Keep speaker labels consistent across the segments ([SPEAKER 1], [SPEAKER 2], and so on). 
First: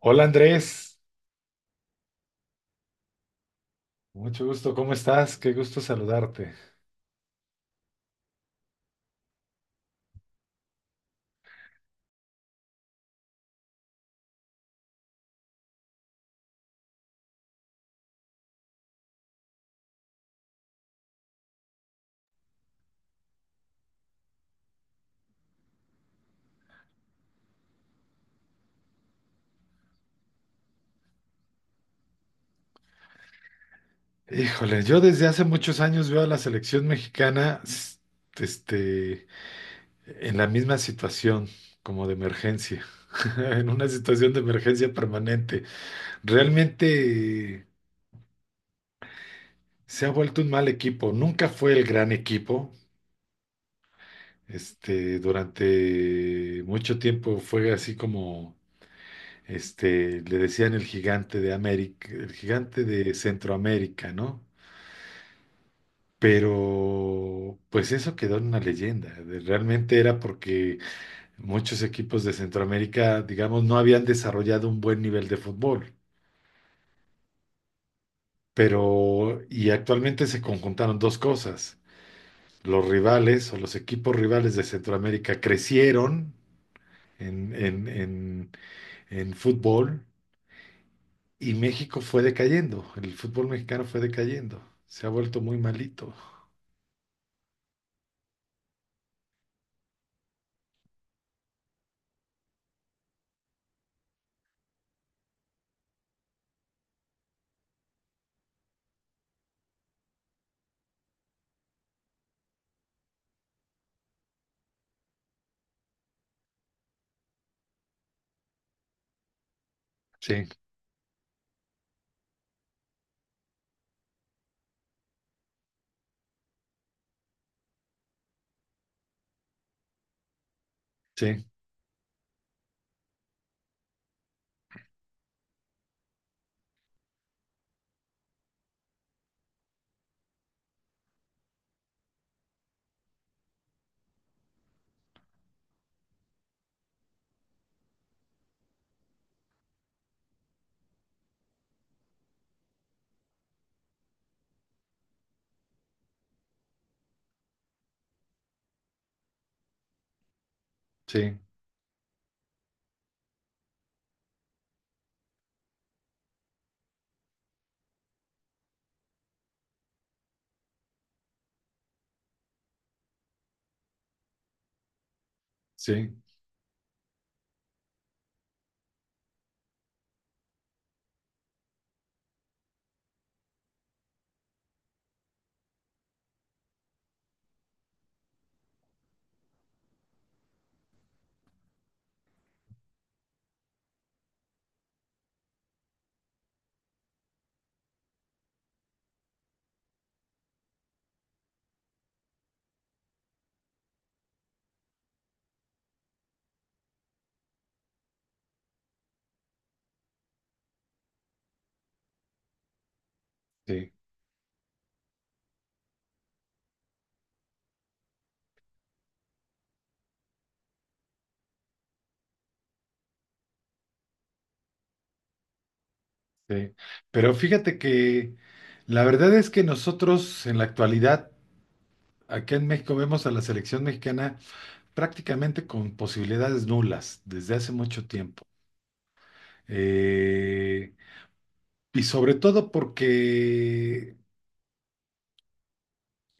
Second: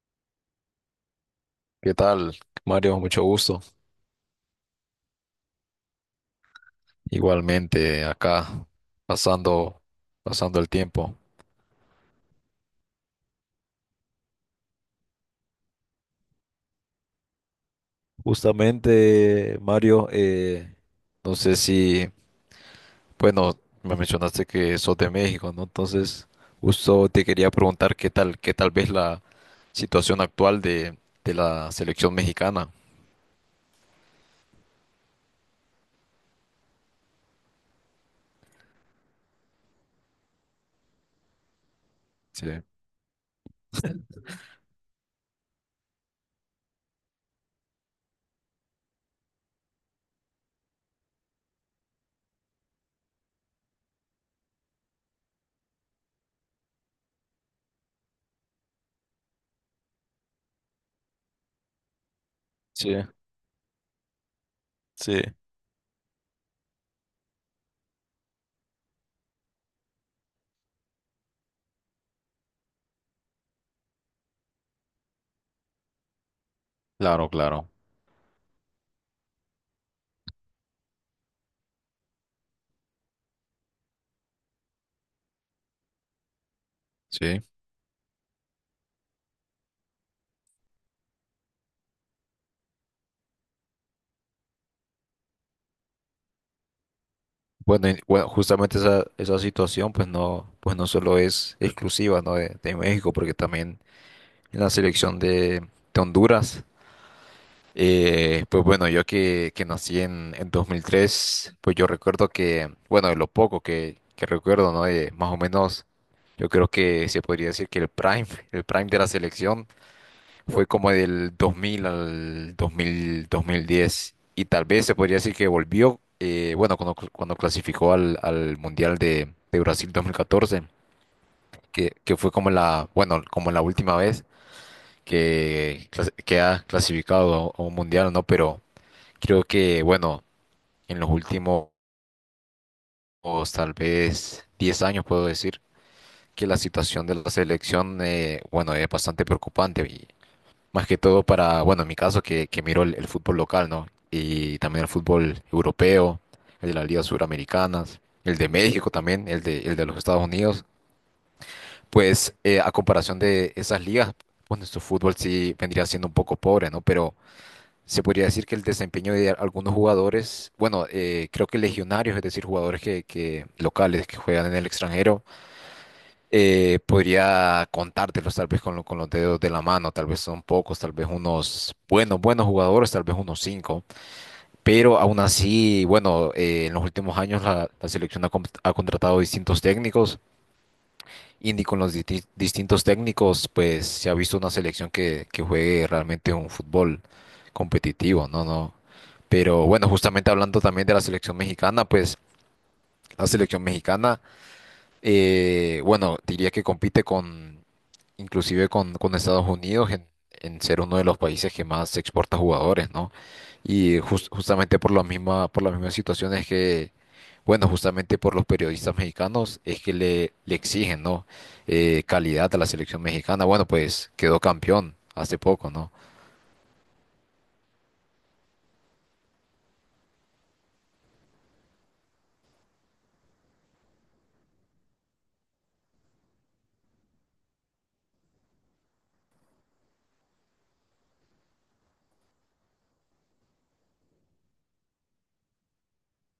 [SPEAKER 1] Hola Andrés,
[SPEAKER 2] ¿Qué tal, Mario? Mucho gusto.
[SPEAKER 1] mucho gusto, ¿cómo estás? Qué gusto saludarte.
[SPEAKER 2] Igualmente acá, pasando, pasando el tiempo. Justamente, Mario, no sé si, bueno, me mencionaste que sos de México, ¿no? Entonces, justo te quería preguntar qué tal ves la situación actual de la selección mexicana.
[SPEAKER 1] Híjole, yo desde hace muchos años veo a la selección mexicana este, en la misma situación, como de
[SPEAKER 2] Sí,
[SPEAKER 1] emergencia, en una situación de emergencia permanente. Realmente se ha vuelto un mal equipo, nunca fue el gran equipo. Durante mucho tiempo fue así como le decían el gigante de América, el gigante
[SPEAKER 2] sí,
[SPEAKER 1] de Centroamérica, ¿no?
[SPEAKER 2] sí.
[SPEAKER 1] Pero pues eso quedó en una leyenda. Realmente era porque muchos equipos de Centroamérica, digamos, no habían desarrollado un buen nivel de fútbol.
[SPEAKER 2] Claro, claro.
[SPEAKER 1] Pero, y actualmente se conjuntaron dos cosas. Los rivales o los equipos rivales de Centroamérica crecieron
[SPEAKER 2] Sí.
[SPEAKER 1] en, en, en, en fútbol y México fue decayendo. El fútbol mexicano fue decayendo. Se ha vuelto muy malito.
[SPEAKER 2] Bueno, bueno, justamente esa situación, pues no solo es exclusiva, ¿no? De México, porque también en la selección de Honduras. Pues bueno, yo que nací en 2003, pues yo recuerdo que, bueno, de lo poco que recuerdo, ¿no? De más o menos, yo creo que se podría decir que el prime de la selección
[SPEAKER 1] Sí,
[SPEAKER 2] fue como del 2000 al 2000, 2010. Y tal vez se podría decir que volvió, bueno, cuando clasificó al Mundial de Brasil 2014,
[SPEAKER 1] sí,
[SPEAKER 2] que fue como la, bueno, como la última vez que ha clasificado a un mundial, ¿no? Pero creo que, bueno, en los últimos tal vez 10 años puedo decir que la situación de la selección, bueno, es bastante preocupante y más que todo para, bueno, en mi caso que miro el fútbol local, ¿no? Y también el fútbol europeo, el de las ligas suramericanas, el de México también, el de los Estados Unidos,
[SPEAKER 1] sí,
[SPEAKER 2] pues a comparación de esas ligas, bueno, su fútbol sí vendría siendo un poco pobre, ¿no? Pero se podría decir que el desempeño de algunos jugadores, bueno, creo que legionarios, es decir, jugadores que locales que juegan en el extranjero,
[SPEAKER 1] sí,
[SPEAKER 2] podría contártelos tal vez con los dedos de la mano, tal vez son pocos, tal vez unos buenos, buenos jugadores, tal vez unos cinco, pero aún así, bueno, en los últimos años la selección ha contratado distintos técnicos Indy con los distintos técnicos, pues se ha visto una selección que juegue realmente un fútbol competitivo, ¿no? No. Pero bueno, justamente hablando también de la selección mexicana, pues la selección mexicana, bueno, diría que compite inclusive con Estados Unidos en ser uno de los países que más exporta jugadores, ¿no?
[SPEAKER 1] sí.
[SPEAKER 2] Y justamente por la misma, por las mismas situaciones que bueno, justamente por los periodistas mexicanos es que le exigen, ¿no? Calidad a la selección mexicana. Bueno, pues quedó campeón hace poco, ¿no?
[SPEAKER 1] Sí, pero fíjate que la verdad es que nosotros en la actualidad, acá en México, vemos a la selección mexicana prácticamente con posibilidades nulas desde hace mucho tiempo. Eh, y sobre todo porque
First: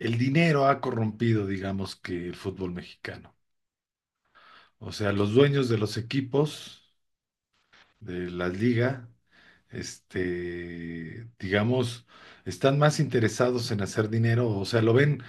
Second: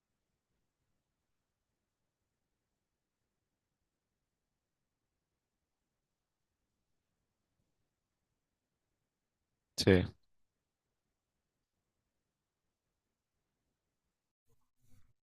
[SPEAKER 1] el dinero ha corrompido, digamos, que el fútbol mexicano. O sea, los dueños de los equipos, de las ligas,
[SPEAKER 2] Sí.
[SPEAKER 1] digamos, están más interesados en hacer dinero. O sea, lo ven,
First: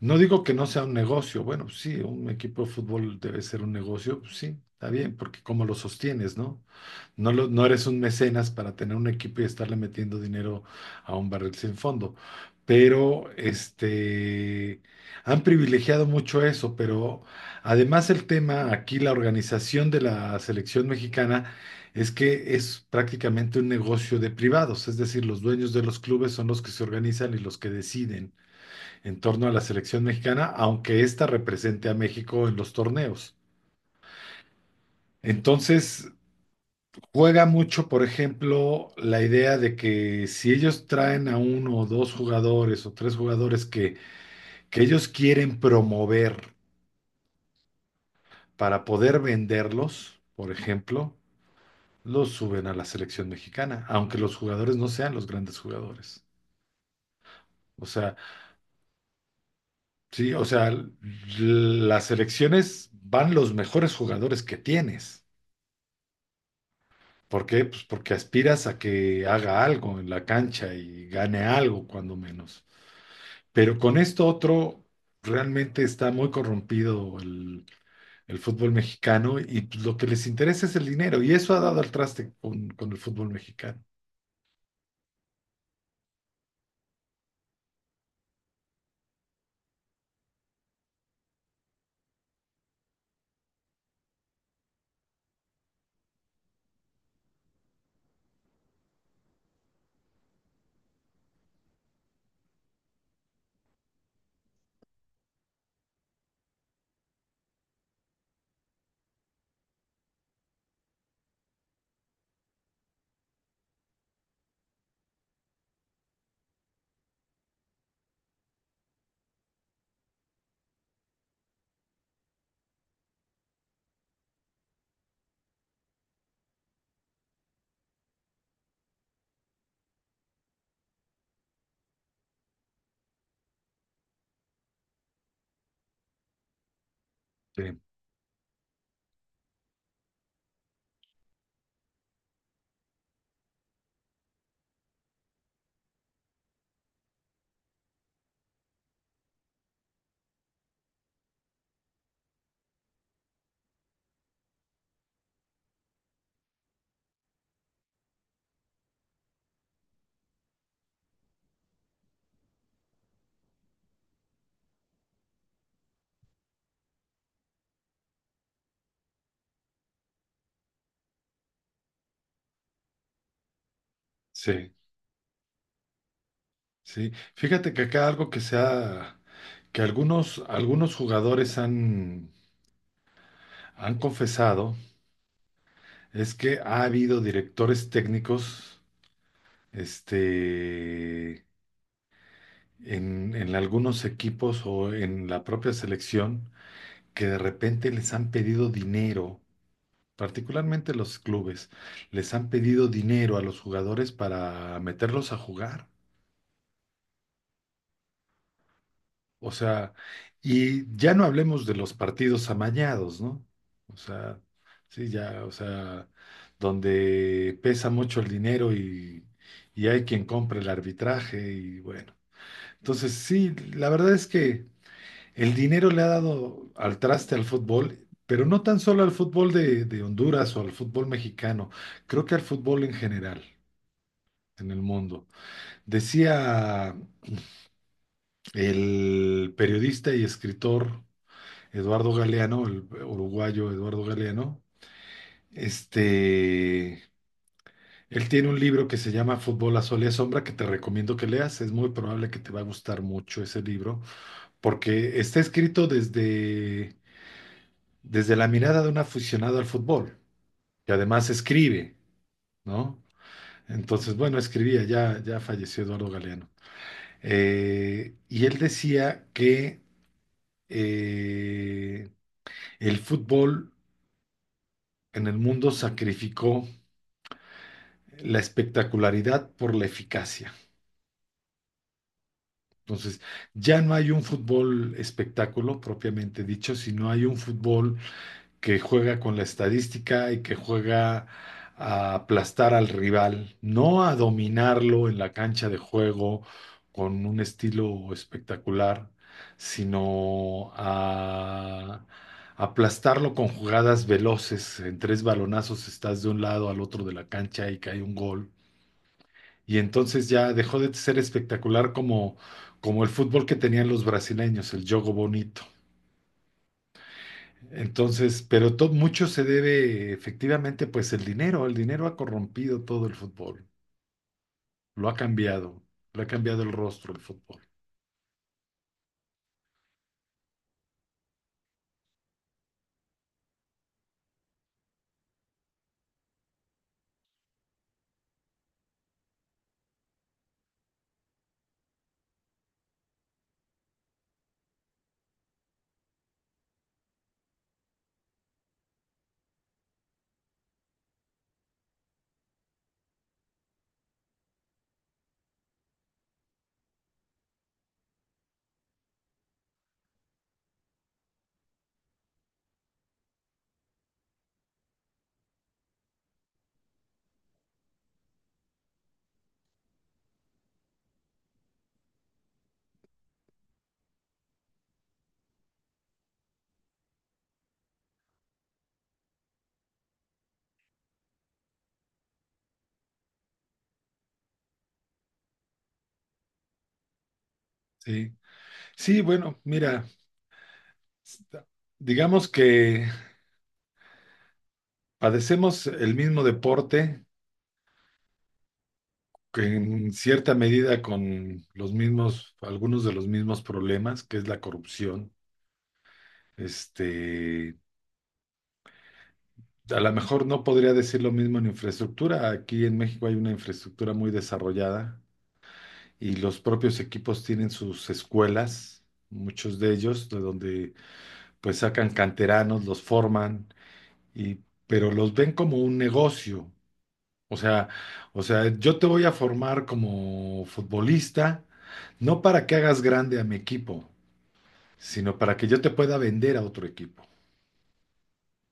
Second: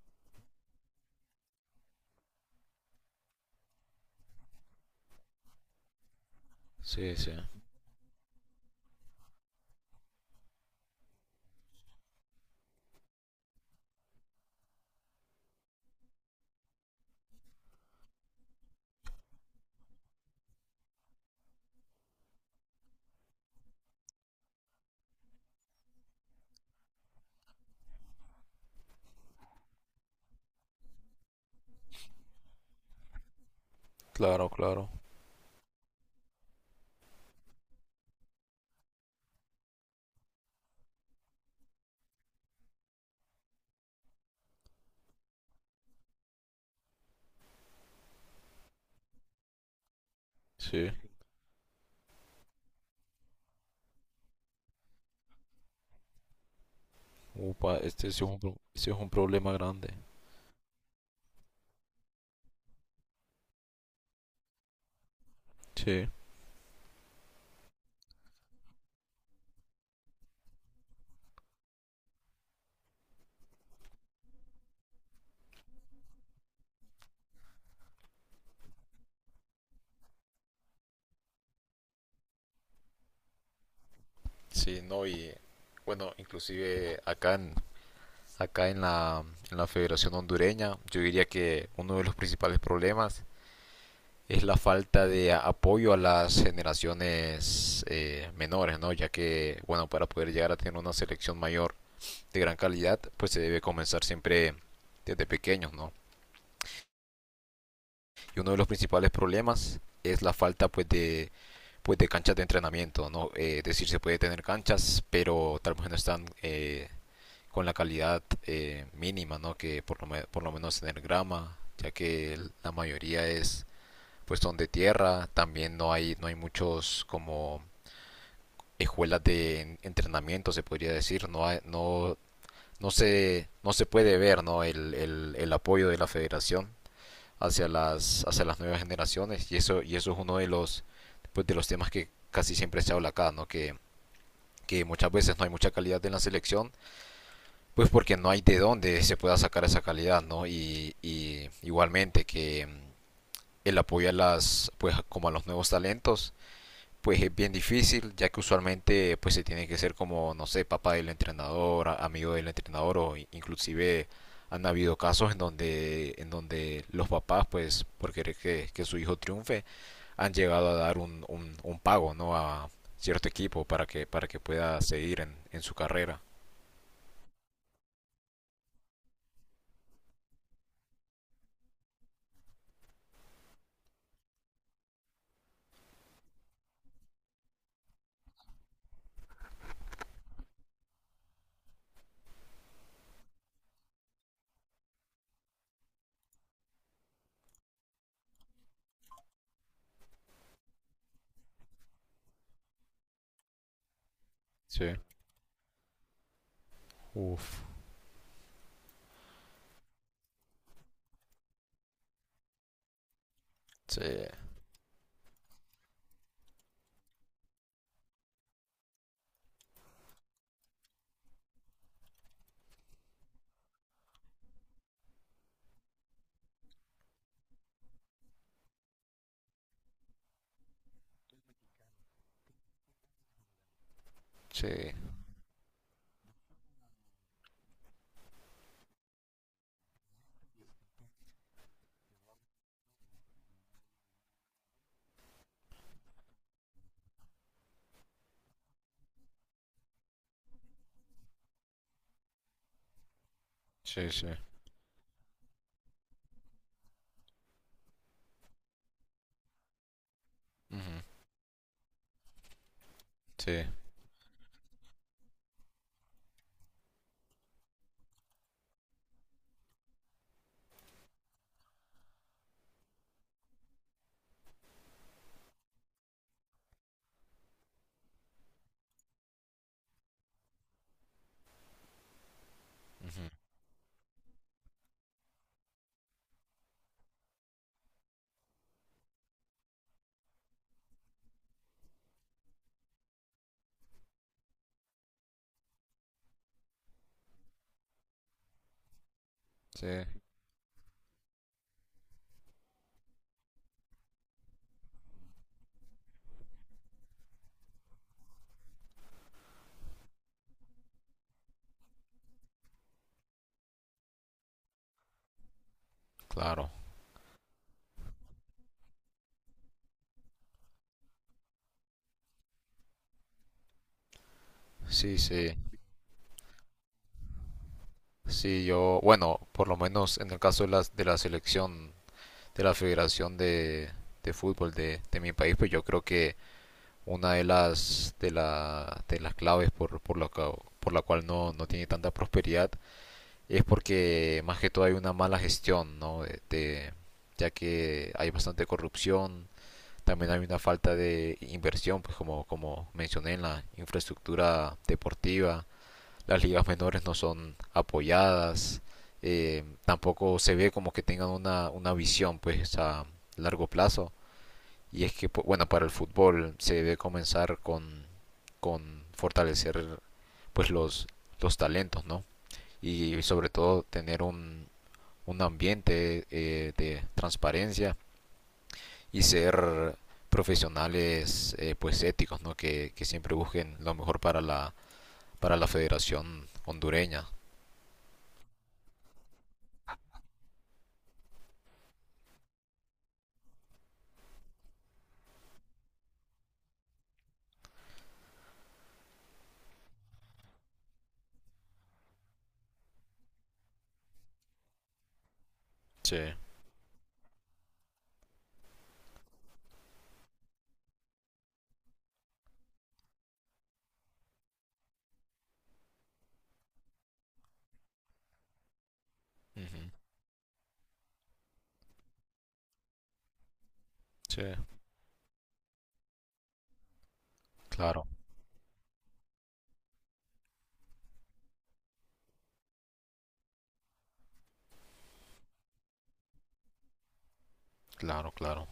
[SPEAKER 1] no digo que no sea un negocio, bueno, pues sí, un equipo de fútbol debe ser un negocio, pues sí, está bien, porque cómo lo sostienes, ¿no?
[SPEAKER 2] Sí,
[SPEAKER 1] No,
[SPEAKER 2] sí, no,
[SPEAKER 1] no eres un mecenas para tener un equipo y estarle metiendo dinero a un barril sin fondo. Pero han privilegiado mucho eso, pero además el tema aquí, la organización de la selección mexicana, es que es prácticamente un negocio de privados, es decir, los dueños de los clubes son los que se organizan y los que deciden en torno a la selección mexicana, aunque ésta represente a México en los torneos.
[SPEAKER 2] claro.
[SPEAKER 1] Entonces, juega mucho, por ejemplo, la idea de que si ellos traen a uno o dos jugadores o tres jugadores que ellos quieren promover para poder venderlos, por
[SPEAKER 2] Sí.
[SPEAKER 1] ejemplo, los suben a la selección mexicana, aunque los jugadores no sean los grandes jugadores.
[SPEAKER 2] Upa,
[SPEAKER 1] O
[SPEAKER 2] este sí
[SPEAKER 1] sea,
[SPEAKER 2] es este es un problema grande.
[SPEAKER 1] sí, o sea, las selecciones van los mejores jugadores que tienes.
[SPEAKER 2] Sí.
[SPEAKER 1] ¿Por qué? Pues porque aspiras a que haga algo en la cancha y gane algo, cuando menos. Pero con esto otro, realmente está muy corrompido el fútbol mexicano y pues, lo que les interesa es el dinero y eso ha dado al traste con el fútbol mexicano.
[SPEAKER 2] Sí, no, y bueno, inclusive acá en en la Federación Hondureña, yo diría que uno de los principales problemas es la falta de apoyo a las generaciones menores, ¿no? Ya que, bueno, para poder llegar a tener una selección mayor de gran calidad, pues se debe comenzar siempre desde pequeños, ¿no? Y uno de los principales problemas es la falta, pues, de canchas de entrenamiento, ¿no? Es decir, se puede tener canchas, pero tal vez no están con la calidad mínima, ¿no? Que por lo menos tener grama, ya que la mayoría es pues son de tierra, también no hay muchos como escuelas de entrenamiento, se podría decir, no se puede ver, ¿no? El apoyo de la federación
[SPEAKER 1] Sí,
[SPEAKER 2] hacia las nuevas generaciones, y eso es uno de los, pues, de los temas que casi siempre se habla acá, ¿no? Que muchas veces no hay mucha calidad en la selección, pues porque no hay de dónde se pueda sacar esa calidad, ¿no? Y igualmente que el apoyo pues como a los nuevos talentos, pues es bien difícil, ya que usualmente pues se tiene que ser como, no sé, papá del entrenador, amigo del entrenador o inclusive han habido casos en donde los papás pues por querer que su hijo triunfe han llegado a dar un pago, ¿no? a cierto equipo para que
[SPEAKER 1] sí,
[SPEAKER 2] pueda seguir en su carrera.
[SPEAKER 1] sí. Fíjate que acá algo que se ha, que algunos, algunos jugadores han, han confesado es que ha habido directores técnicos, este, en algunos equipos o en la propia selección que de repente les han pedido dinero, particularmente los clubes, les han pedido dinero a los jugadores para
[SPEAKER 2] Sí,
[SPEAKER 1] meterlos a jugar.
[SPEAKER 2] uf.
[SPEAKER 1] O sea, y ya no hablemos de los partidos amañados, ¿no? O
[SPEAKER 2] Sí,
[SPEAKER 1] sea, sí, ya, o sea, donde pesa mucho el dinero y hay quien compra el arbitraje y bueno. Entonces, sí, la verdad es que el dinero le ha dado al traste al fútbol, pero no tan solo al fútbol de Honduras o al fútbol mexicano, creo que al fútbol en general,
[SPEAKER 2] sí,
[SPEAKER 1] en el mundo. Decía el periodista y escritor Eduardo Galeano, el uruguayo Eduardo Galeano, este, él tiene un libro que se llama Fútbol a Sol y a Sombra que te recomiendo que leas. Es muy probable que te va a gustar mucho ese libro
[SPEAKER 2] sí, sí.
[SPEAKER 1] porque está escrito desde, desde la mirada de un aficionado al fútbol y
[SPEAKER 2] Ujú.
[SPEAKER 1] además escribe, ¿no?
[SPEAKER 2] Sí,
[SPEAKER 1] Entonces, bueno, escribía, ya, ya falleció Eduardo Galeano. Y él decía que eh, el fútbol en el mundo sacrificó la espectacularidad por la eficacia. Entonces,
[SPEAKER 2] ujú,
[SPEAKER 1] ya no hay un fútbol espectáculo propiamente dicho, sino hay un fútbol que juega con la estadística y que juega a aplastar al rival, no a dominarlo en la cancha de juego con un estilo espectacular,
[SPEAKER 2] sí,
[SPEAKER 1] sino a aplastarlo con jugadas veloces. En tres balonazos estás de un lado al otro de la cancha y cae un gol. Y entonces ya dejó de ser espectacular como, como el fútbol que tenían los brasileños, el jogo bonito.
[SPEAKER 2] claro.
[SPEAKER 1] Entonces, pero mucho se debe efectivamente, pues el dinero ha corrompido todo el fútbol, lo ha
[SPEAKER 2] Sí, sí.
[SPEAKER 1] cambiado, lo ha cambiado el rostro el fútbol.
[SPEAKER 2] Sí, yo, bueno, por lo menos en el caso de la selección, de la Federación de Fútbol de mi país, pues yo creo que una de las claves por la cual no tiene tanta prosperidad es porque más que todo hay una mala gestión, ¿no? Ya que hay bastante corrupción, también hay una falta de inversión, pues como, como mencioné en la infraestructura deportiva las ligas menores no son apoyadas, tampoco se ve como que tengan una visión pues a largo plazo. Y es que, pues, bueno, para el fútbol se debe comenzar con fortalecer pues los talentos, ¿no? Y sobre todo tener un ambiente de transparencia y ser profesionales pues éticos, ¿no? Que, siempre busquen lo mejor para para la federación hondureña.
[SPEAKER 1] Sí, sí, bueno, mira, sta- digamos que padecemos el mismo deporte, que en cierta medida con los mismos, algunos de los mismos problemas, que es la corrupción.
[SPEAKER 2] Sí.
[SPEAKER 1] Este, a lo mejor no podría decir lo mismo en infraestructura. Aquí en México hay una infraestructura muy desarrollada y los propios equipos tienen sus escuelas,
[SPEAKER 2] Uh
[SPEAKER 1] muchos
[SPEAKER 2] -huh.
[SPEAKER 1] de ellos, de donde pues sacan canteranos, los forman,
[SPEAKER 2] Sí.
[SPEAKER 1] y, pero los ven como un negocio. O sea,
[SPEAKER 2] Claro,
[SPEAKER 1] o sea, yo te voy a formar como futbolista, no para que hagas grande a mi equipo, sino para que yo te pueda vender a otro equipo.
[SPEAKER 2] claro, claro.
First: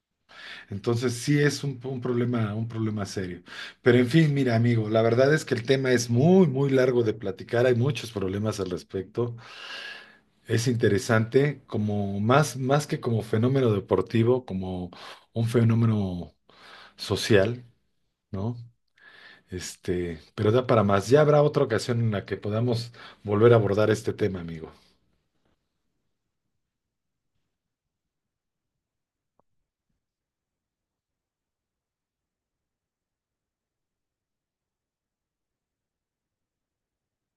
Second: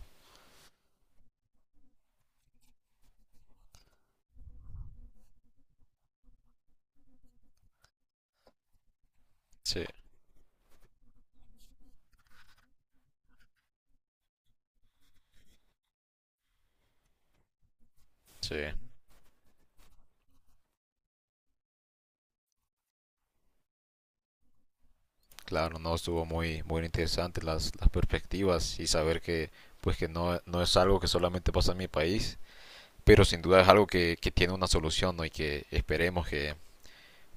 [SPEAKER 1] Entonces sí es un problema serio. Pero en fin, mira, amigo, la verdad es que el tema es muy, muy largo de platicar, hay muchos problemas al respecto.
[SPEAKER 2] Sí,
[SPEAKER 1] Es interesante, como más, más que como fenómeno deportivo, como un fenómeno social, ¿no?
[SPEAKER 2] sí.
[SPEAKER 1] Pero da para más. Ya habrá otra ocasión en la que podamos volver a abordar este tema, amigo.
[SPEAKER 2] Claro, no estuvo muy, muy interesante las perspectivas y saber que, pues que no, no es algo que solamente pasa en mi país, pero sin duda es algo que tiene una solución, ¿no? Y que esperemos que,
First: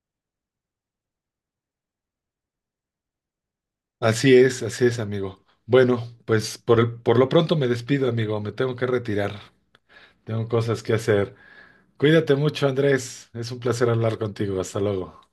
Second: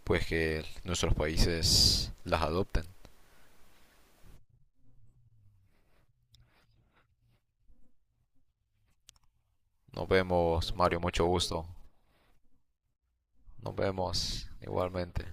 [SPEAKER 2] pues que nuestros países las adopten.
[SPEAKER 1] Así es, amigo. Bueno, pues por lo pronto me despido, amigo. Me tengo que retirar.
[SPEAKER 2] Nos
[SPEAKER 1] Tengo
[SPEAKER 2] vemos,
[SPEAKER 1] cosas que
[SPEAKER 2] Mario, mucho
[SPEAKER 1] hacer.
[SPEAKER 2] gusto.
[SPEAKER 1] Cuídate mucho, Andrés. Es un
[SPEAKER 2] Nos
[SPEAKER 1] placer hablar
[SPEAKER 2] vemos
[SPEAKER 1] contigo. Hasta luego.
[SPEAKER 2] igualmente.